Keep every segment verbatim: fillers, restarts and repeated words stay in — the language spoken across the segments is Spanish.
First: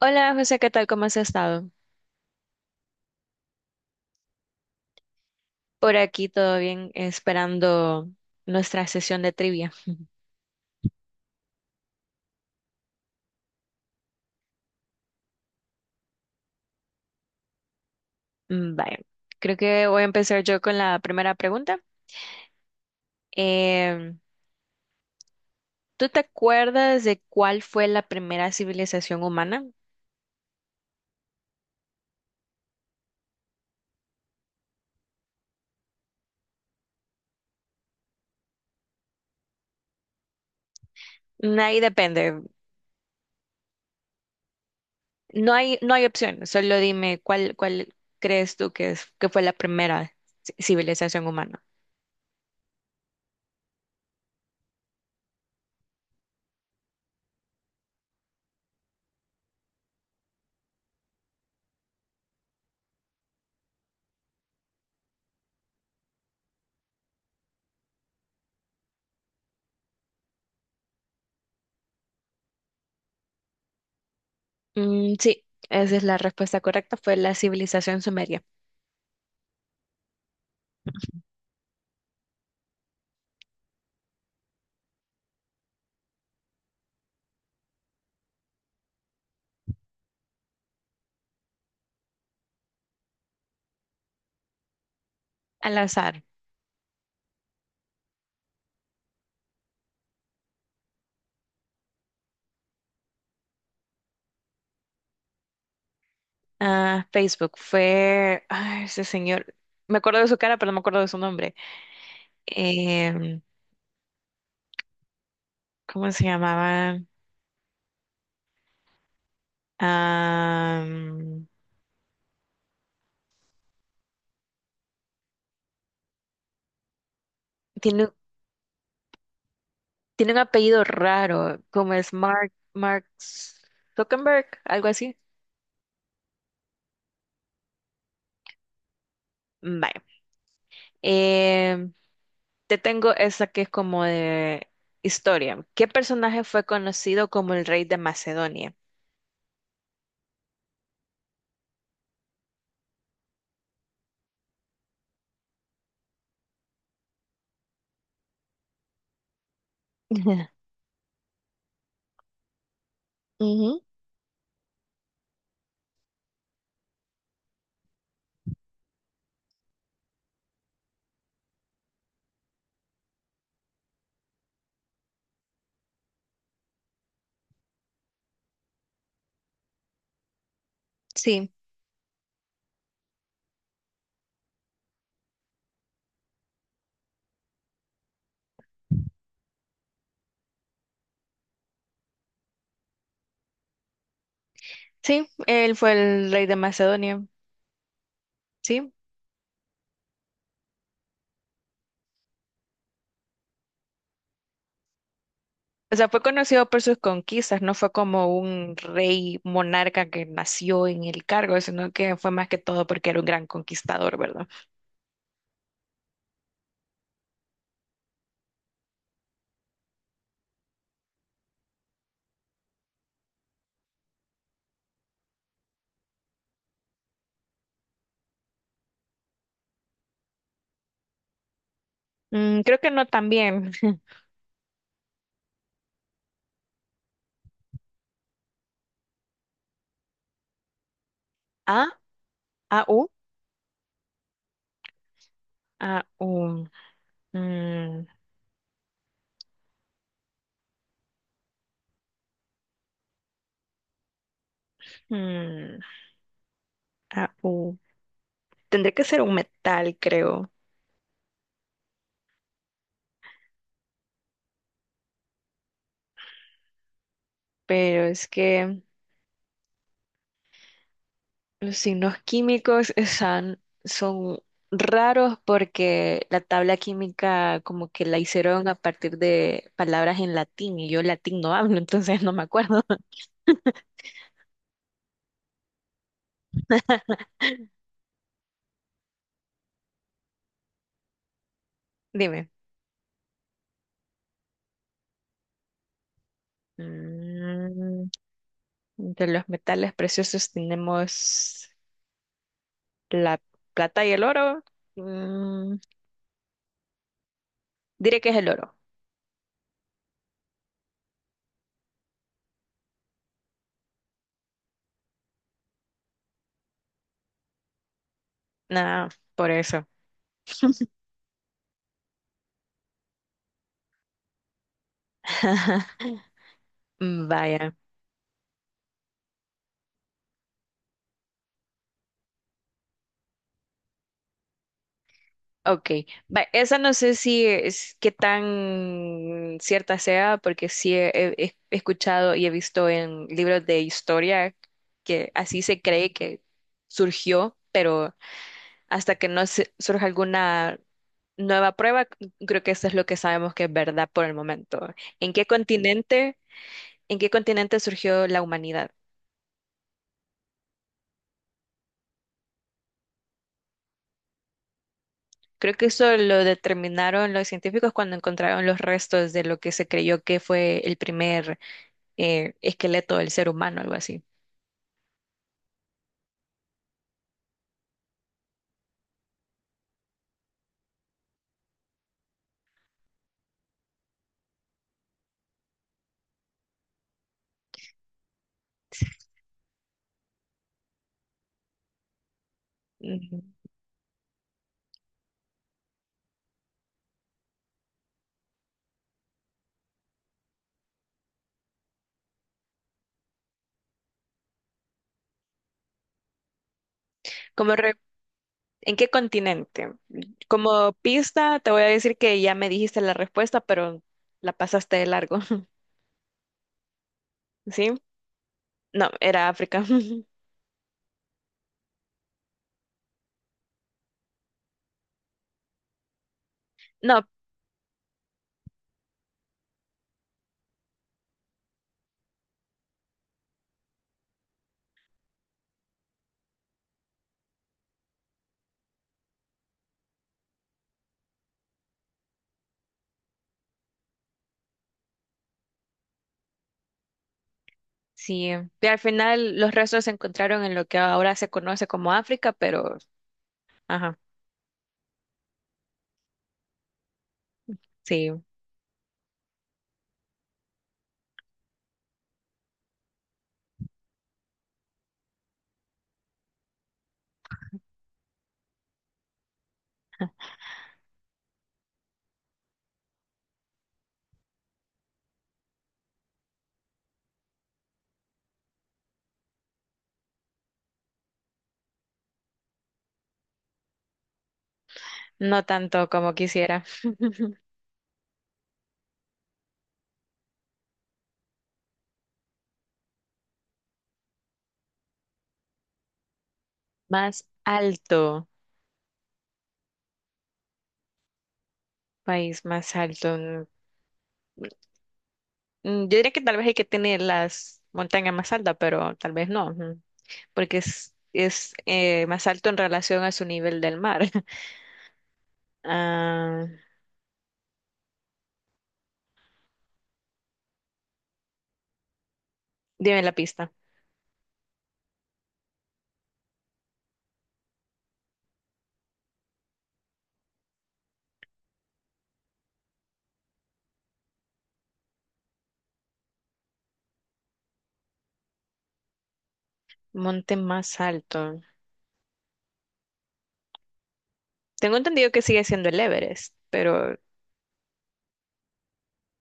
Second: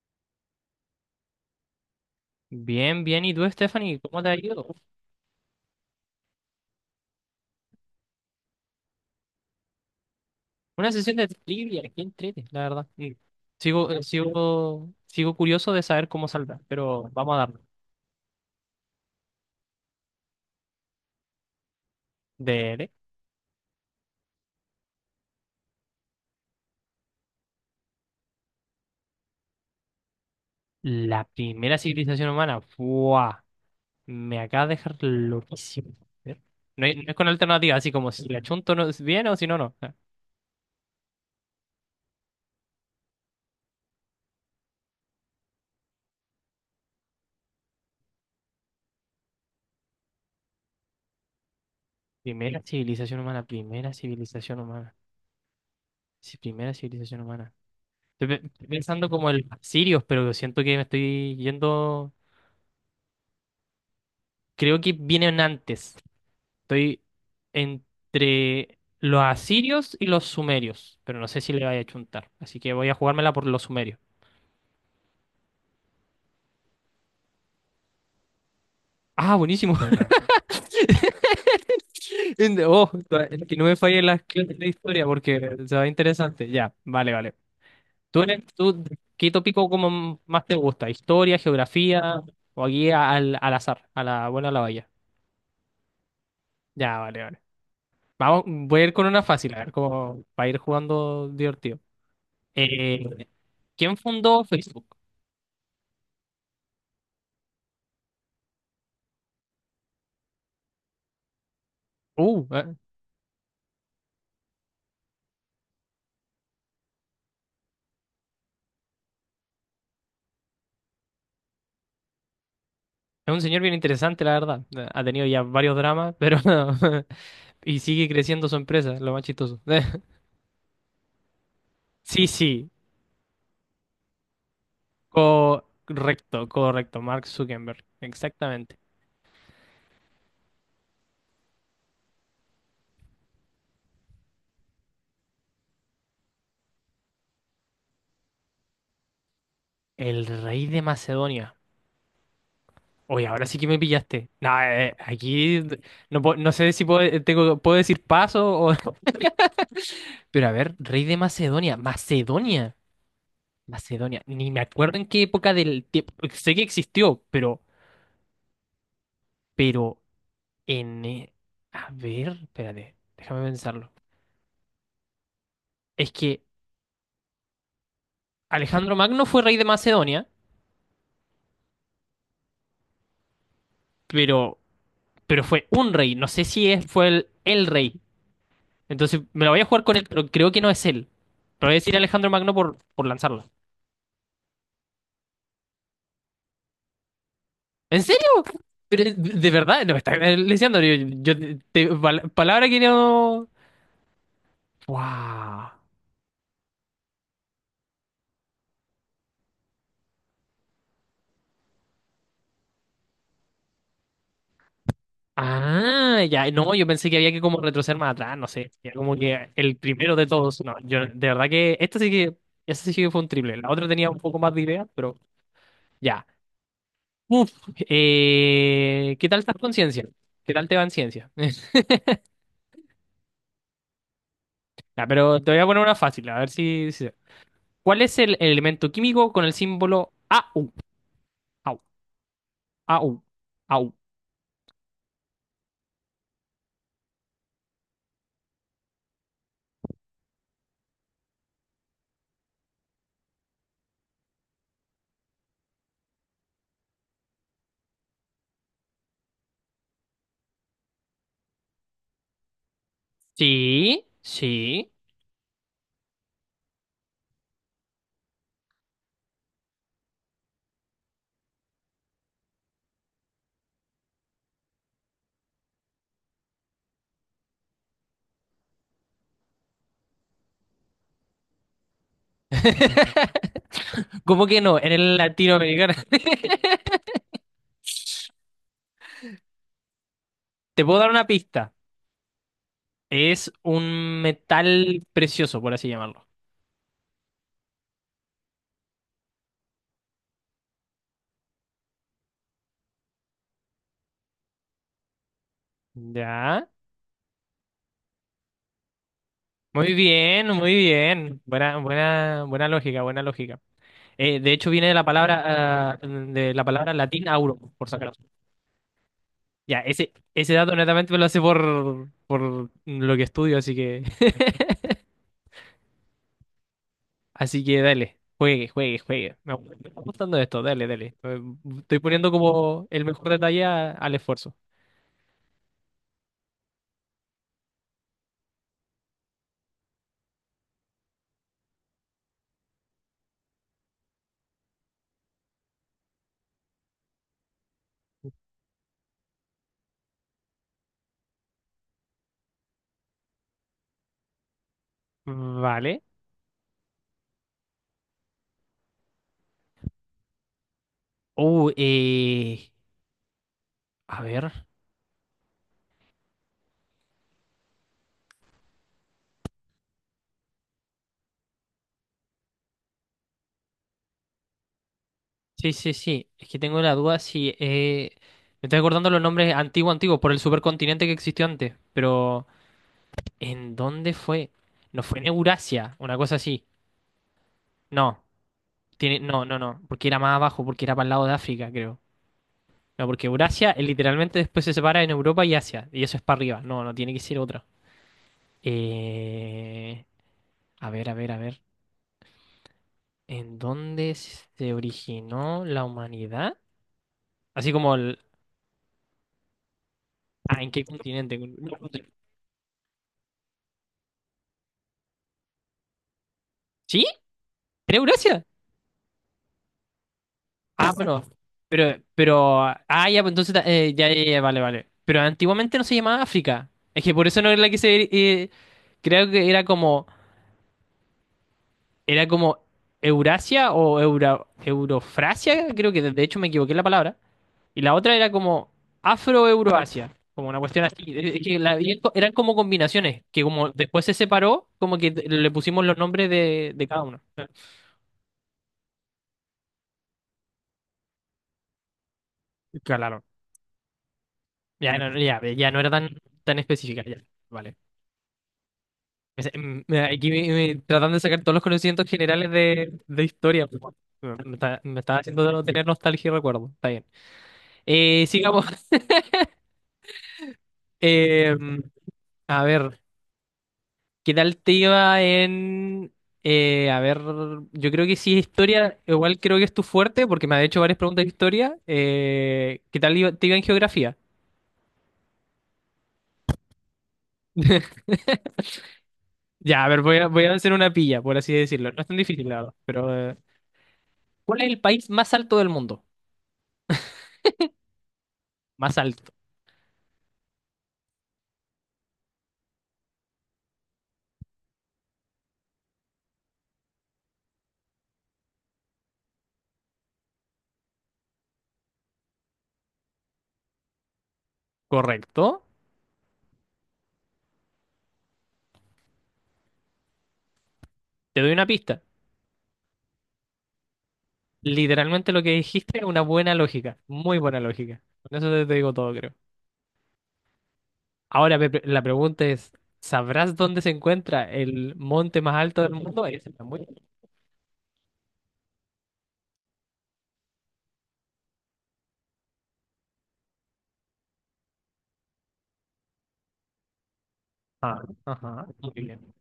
Hola José, ¿qué tal? ¿Cómo has estado? Bien, bien. ¿Y tú, Stephanie? ¿Cómo te ha ido? Por aquí todo bien, esperando nuestra sesión de trivia. Una sesión de trivia, qué entrete, la verdad. Y Sigo, eh, sigo, sigo curioso de saber cómo saldrá, pero vamos a darle. Mm, Vaya, creo que voy a empezar yo con la primera pregunta. De Em, ¿Tú te acuerdas de cuál fue la primera civilización humana? la primera civilización humana. ¡Buah! Me acaba de dejar loquísimo. A ver. No, hay- no es con alternativa, así como si la chunto no es bien o si no, no. Ah, Mm, Ahí depende. No hay, no hay opción. Solo dime cuál, cuál crees tú que es, que fue la primera ci- civilización humana. primera civilización humana, primera civilización humana. Sí, primera civilización humana. Estoy pe- estoy pensando como el sirios, pero siento que me estoy yendo. Creo que vienen antes. Estoy entre los asirios y los sumerios, pero no sé si le vaya a chuntar. Así que voy a jugármela por los sumerios. Mm, sí, esa es la respuesta correcta. Fue la civilización sumeria. Ah, buenísimo. En- Oh, que no me falle la clase de historia porque se va interesante. Ya, vale, vale. ¿Tú, eres, tú qué tópico como más te gusta? ¿Historia, geografía o aquí al, al azar, a la buena o la vaya? Al azar. Ya, vale, vale. Vamos, voy a ir con una fácil, a ver cómo va a ir jugando divertido. Eh, ¿Quién fundó Facebook? Ah, Facebook fue, ay, ese señor, me acuerdo de su cara, pero no me acuerdo de su nombre. Uh, eh, Em, ¿Cómo se llamaba? Am, Es un señor bien interesante, la verdad. Eh, Ha tenido ya varios dramas, pero y sigue tiene, creciendo su empresa, lo más chistoso. tiene un apellido raro, como es Sí, Mark, sí, Mark Zuckerberg, algo así. correcto, correcto, Mark Zuckerberg, exactamente. Vaya. Em, Te tengo esa que es como de historia. ¿Qué personaje fue conocido como el rey de Macedonia? El rey de Macedonia. Oye, ahora sí que me pillaste. Nah, eh, aquí no, puedo- no sé si puedo, eh, tengo, puedo decir paso o… Pero a ver, rey de Macedonia, Macedonia, Ujú. Ujú, Macedonia. Ni me acuerdo en qué época del tiempo. Sé que existió, pero, pero n a ver, espérate, déjame pensarlo. Es que Alejandro Magno fue rey de Macedonia, sí, pero, pero fue un rey. No sé si es- fue el, el rey. Entonces me la voy a jugar con él, pero creo que no es él. Pero voy a decir Alejandro Magno por, por lanzarla. sí, él fue el rey de Macedonia. ¿En serio? Sí, Pero, de de verdad, no me está leseando. Yo, yo te- pal- palabra que no. ¡Wow! o sea, fue conocido por sus conquistas, no fue como un rey monarca que nació en el cargo, sino que fue más que todo porque era un gran conquistador, ¿verdad? Ah, ya, no, yo pensé que había que como retroceder más atrás, no sé, ya como que el primero de todos, no, yo de verdad que esta sí que, esta sí que fue un triple, la otra tenía un poco más de idea, pero ya. Uf, eh, ¿qué tal estás con ciencia? ¿Qué tal te va en ciencia? Mm, creo que no también. Ya, pero te voy a poner una fácil, a ver si... si- ¿cuál es el elemento químico con el símbolo AU? AU, A, A, U, AU, AU. A, U. Mm, mm, A, U. Tendría que ser un metal, creo, Sí, sí. pero es que los signos químicos están, son raros porque la tabla química como que la hicieron a partir de palabras en latín y yo latín no hablo, entonces no me acuerdo. ¿Cómo que no? En el latinoamericano. Te puedo dar una pista. Dime. Es un metal precioso, por así llamarlo. Mm, entre los metales preciosos tenemos la plata y el oro. Mm, Ya. diré que es el oro. Muy bien, muy bien. Buena, buena, buena lógica, buena lógica. Eh, de hecho, viene de la palabra, ah, de la palabra latín auro, por sacar. Nada, por Ya, eso. ese, ese dato netamente me lo hace por, por lo que estudio, así que, así Vaya. que dale. Juegue, juegue, juegue. Me gu- me está gustando esto, dale, dale. Eh, Estoy poniendo como el mejor detalle a- al esfuerzo. Ok, va, esa no sé si es qué tan cierta sea, porque sí he, he- he escuchado y he visto en libros de historia que así se cree que surgió, pero hasta que no se- surja alguna nueva prueba, c- creo que eso es lo que sabemos que es verdad por el momento. ¿En qué Vale. continente, ¿En qué continente surgió la humanidad? Uh, eh, a ver. Creo que eso lo determinaron los científicos cuando encontraron los restos de lo que se creyó que fue el primer eh, esqueleto del ser humano, algo así. Sí, sí, sí. Es que tengo la duda si... eh, me estoy acordando los nombres antiguo antiguo por el supercontinente que existió antes. Pero… ¿En dónde fue? No fue en Eurasia, una cosa así. No. Tiene… No, no, no. Porque era más abajo, porque era para el lado de África, creo. No, porque Ujú. Eurasia eh, literalmente después se separa en Europa y Asia. Y eso es para arriba. No, no tiene que ser otra. Eh… A ver, a ver, a ver. ¿En dónde se originó la humanidad? Así Como re- como el… ¿En qué continente? Ah, ¿en qué Como continente? pista, te No, voy a decir que ya me dijiste la respuesta, pero la pasaste de largo. ¿sí? ¿Sí? ¿Era Eurasia? No, era África. Ah, pero, pero, pero, ah, ya, pues entonces, eh, ya, ya, ya, vale, vale. Pero antiguamente no se llamaba África. Es que No, por eso no era la que se, eh, creo que era como, era como Eurasia o Eura, Eurofrasia, creo que de de hecho me equivoqué en la palabra. Y la otra era como Afro-Euroasia, como una cuestión así. Eh, Es que la- y esto- eran como combinaciones, que como después se separó, como que le pusimos los nombres de, de cada uno. sí. Y al final los restos se encontraron en lo que ahora se conoce como África, pero, Claro. ajá, Ya no, ya, ya no era tan, tan específica, ya. Vale. sí, Es- mm, mira, aquí me- me- tratando de sacar todos los conocimientos generales de, de historia. Pues, bueno, me está, me está haciendo tener nostalgia y recuerdo. Está bien. Eh, sigamos. Eh, a ver, ¿qué tal te iba en... eh, a ver, yo creo que sí, historia, igual creo que es tu fuerte, porque me ha hecho varias preguntas de historia. Eh, ¿qué tal iba- ¿te iba en geografía? no tanto como quisiera. Ya, a ver, voy a, voy a hacer una pilla, por así decirlo. No es tan difícil, la verdad. Pero, eh, ¿cuál es el país más alto del mundo? Más alto, Más alto. país más alto. Mm, yo diría que tal vez el que tiene las montañas más altas, pero tal vez no. Porque es, es eh, más alto en relación a su nivel del mar. Correcto. Ah, Te doy una pista. dime la pista. Literalmente lo que dijiste es una buena lógica, muy buena lógica. Con eso te te digo todo, creo. Ahora Pepe, la pregunta es, ¿sabrás dónde se encuentra el monte más alto del mundo? Ahí está muy… bien. Monte más alto. Tengo entendido que sigue siendo el Everest, pero, Ah, ajá, muy bien.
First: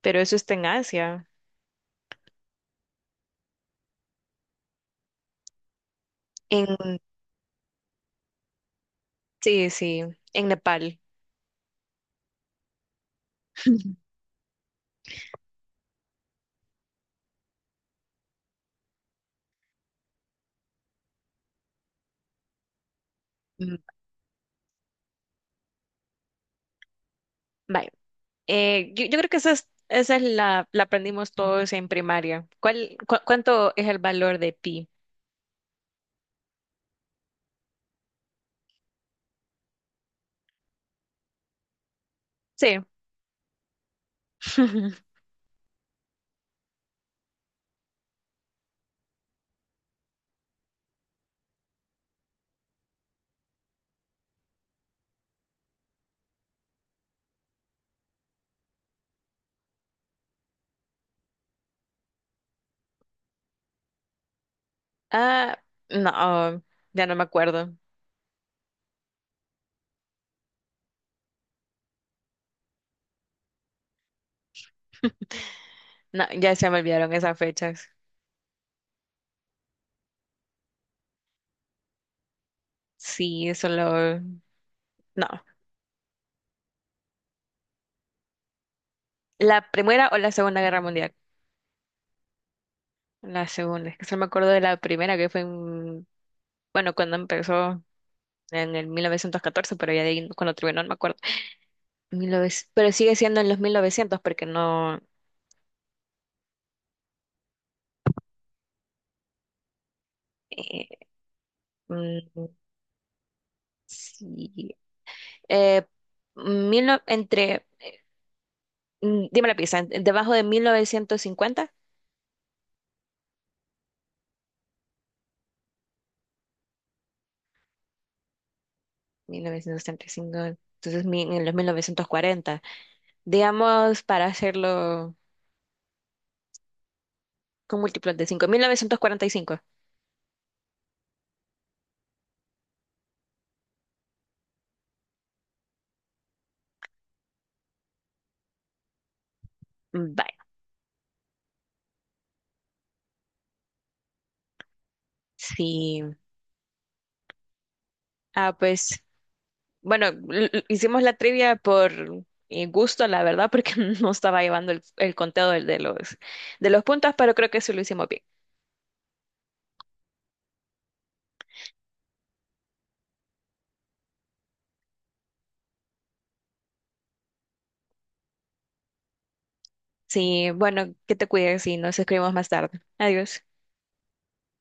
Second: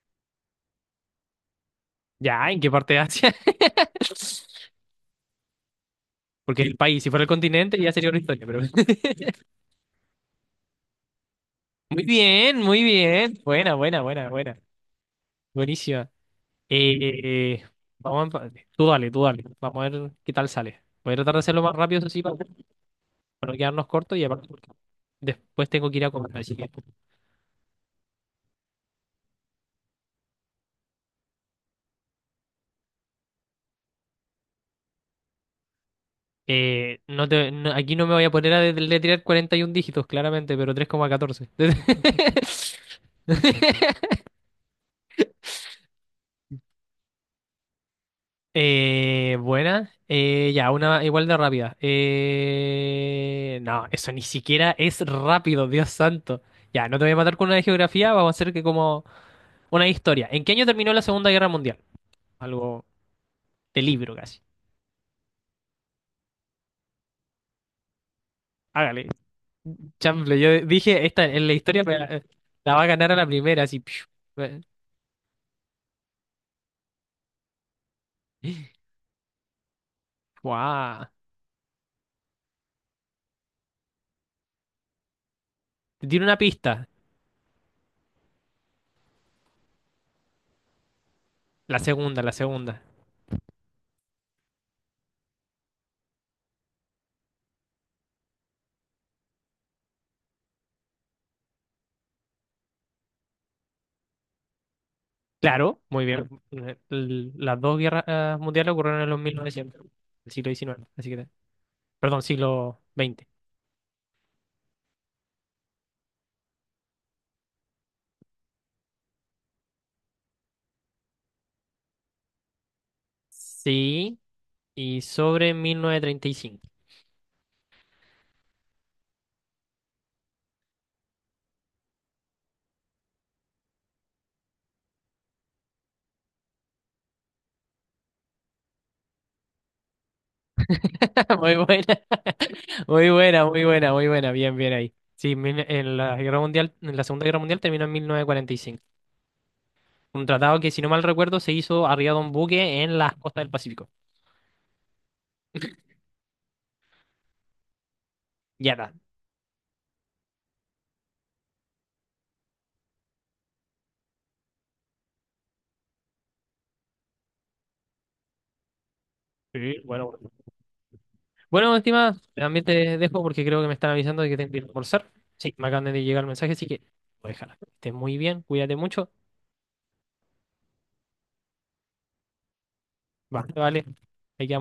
pero eso está en Asia. Ya, ¿en qué parte de Asia? Porque el En, país, si fuera el continente, ya sería una historia, pero… sí, sí, en Nepal. Muy bien, muy bien. Buena, buena, buena, buena. Buenísima. Eh, eh, eh, vamos a empate. Tú dale, tú dale. Vamos a ver qué tal sale. Voy a tratar de hacerlo más rápido, eso sí, para para no Mm, quedarnos cortos y aparte porque después tengo que ir a comer, así que… vaya. Eh, yo, yo creo que esa es, esa es la, la aprendimos todos en primaria. ¿Cuál, cu- ¿cuánto es el valor de pi? Eh, no te, no- aquí no me voy a poner a deletrear cuarenta y un dígitos, claramente, pero tres coma catorce. Sí. Eh, buena. Eh, ya, una igual de rápida. Eh, no, eso ni siquiera es rápido, Dios santo. Ya, no te voy a matar con una de geografía, vamos a hacer que como una de historia. ¿En qué año terminó la Segunda Guerra Mundial? Algo de libro casi. Ah, no, ya no me acuerdo. Hágale, chanfle. Yo dije, esta en la historia me- la va a ganar a la primera, así. Piu. Eh. No, ya se me olvidaron esas fechas. Guau. Sí, solo no, Te tiro una pista. la Primera o la Segunda Guerra Mundial. La segunda, la segunda. La segunda, es que solo me acuerdo de la primera que fue en, bueno, cuando empezó en el mil novecientos catorce, pero ya de ahí cuando terminó no me acuerdo. Mil novecientos, pero sigue siendo en los mil novecientos porque no, Claro, muy bien. Eh, l- Las dos guerras eh, mundiales ocurrieron en los mil novecientos, el siglo diecinueve, eh, así que, perdón, mm, siglo veinte. sí, eh, mil no- entre, mm, dime la pista, en- debajo de Sí, y sobre mil novecientos treinta y cinco. mil novecientos cincuenta, cinco, entonces mi- en los mil novecientos cuarenta, digamos para hacerlo con múltiplos de cinco, mil novecientos cuarenta y cinco. Muy buena, muy buena, muy buena, muy buena. Bien, bien ahí. Sí, mil- en la guerra mundial, en la Segunda Guerra Mundial terminó en mil novecientos cuarenta y cinco. Un Vaya. tratado que, si no mal recuerdo, se hizo arriba de un buque en las costas del Pacífico. Sí, ah, Ya está. pues bueno, l- l- hicimos la trivia por eh, gusto, la verdad, porque no estaba llevando el, el conteo del- de, los, de los puntos, pero creo que sí lo hicimos bien. Sí, bueno. Bueno, estimada, también te dejo porque creo que me están avisando de que tengo que ir a almorzar. Sí, me acaban de llegar el mensaje, así que déjala. Que estés muy bien, cuídate mucho. Sí, bueno, que te cuides y nos escribimos más tarde. Adiós. Va, vale. Hay que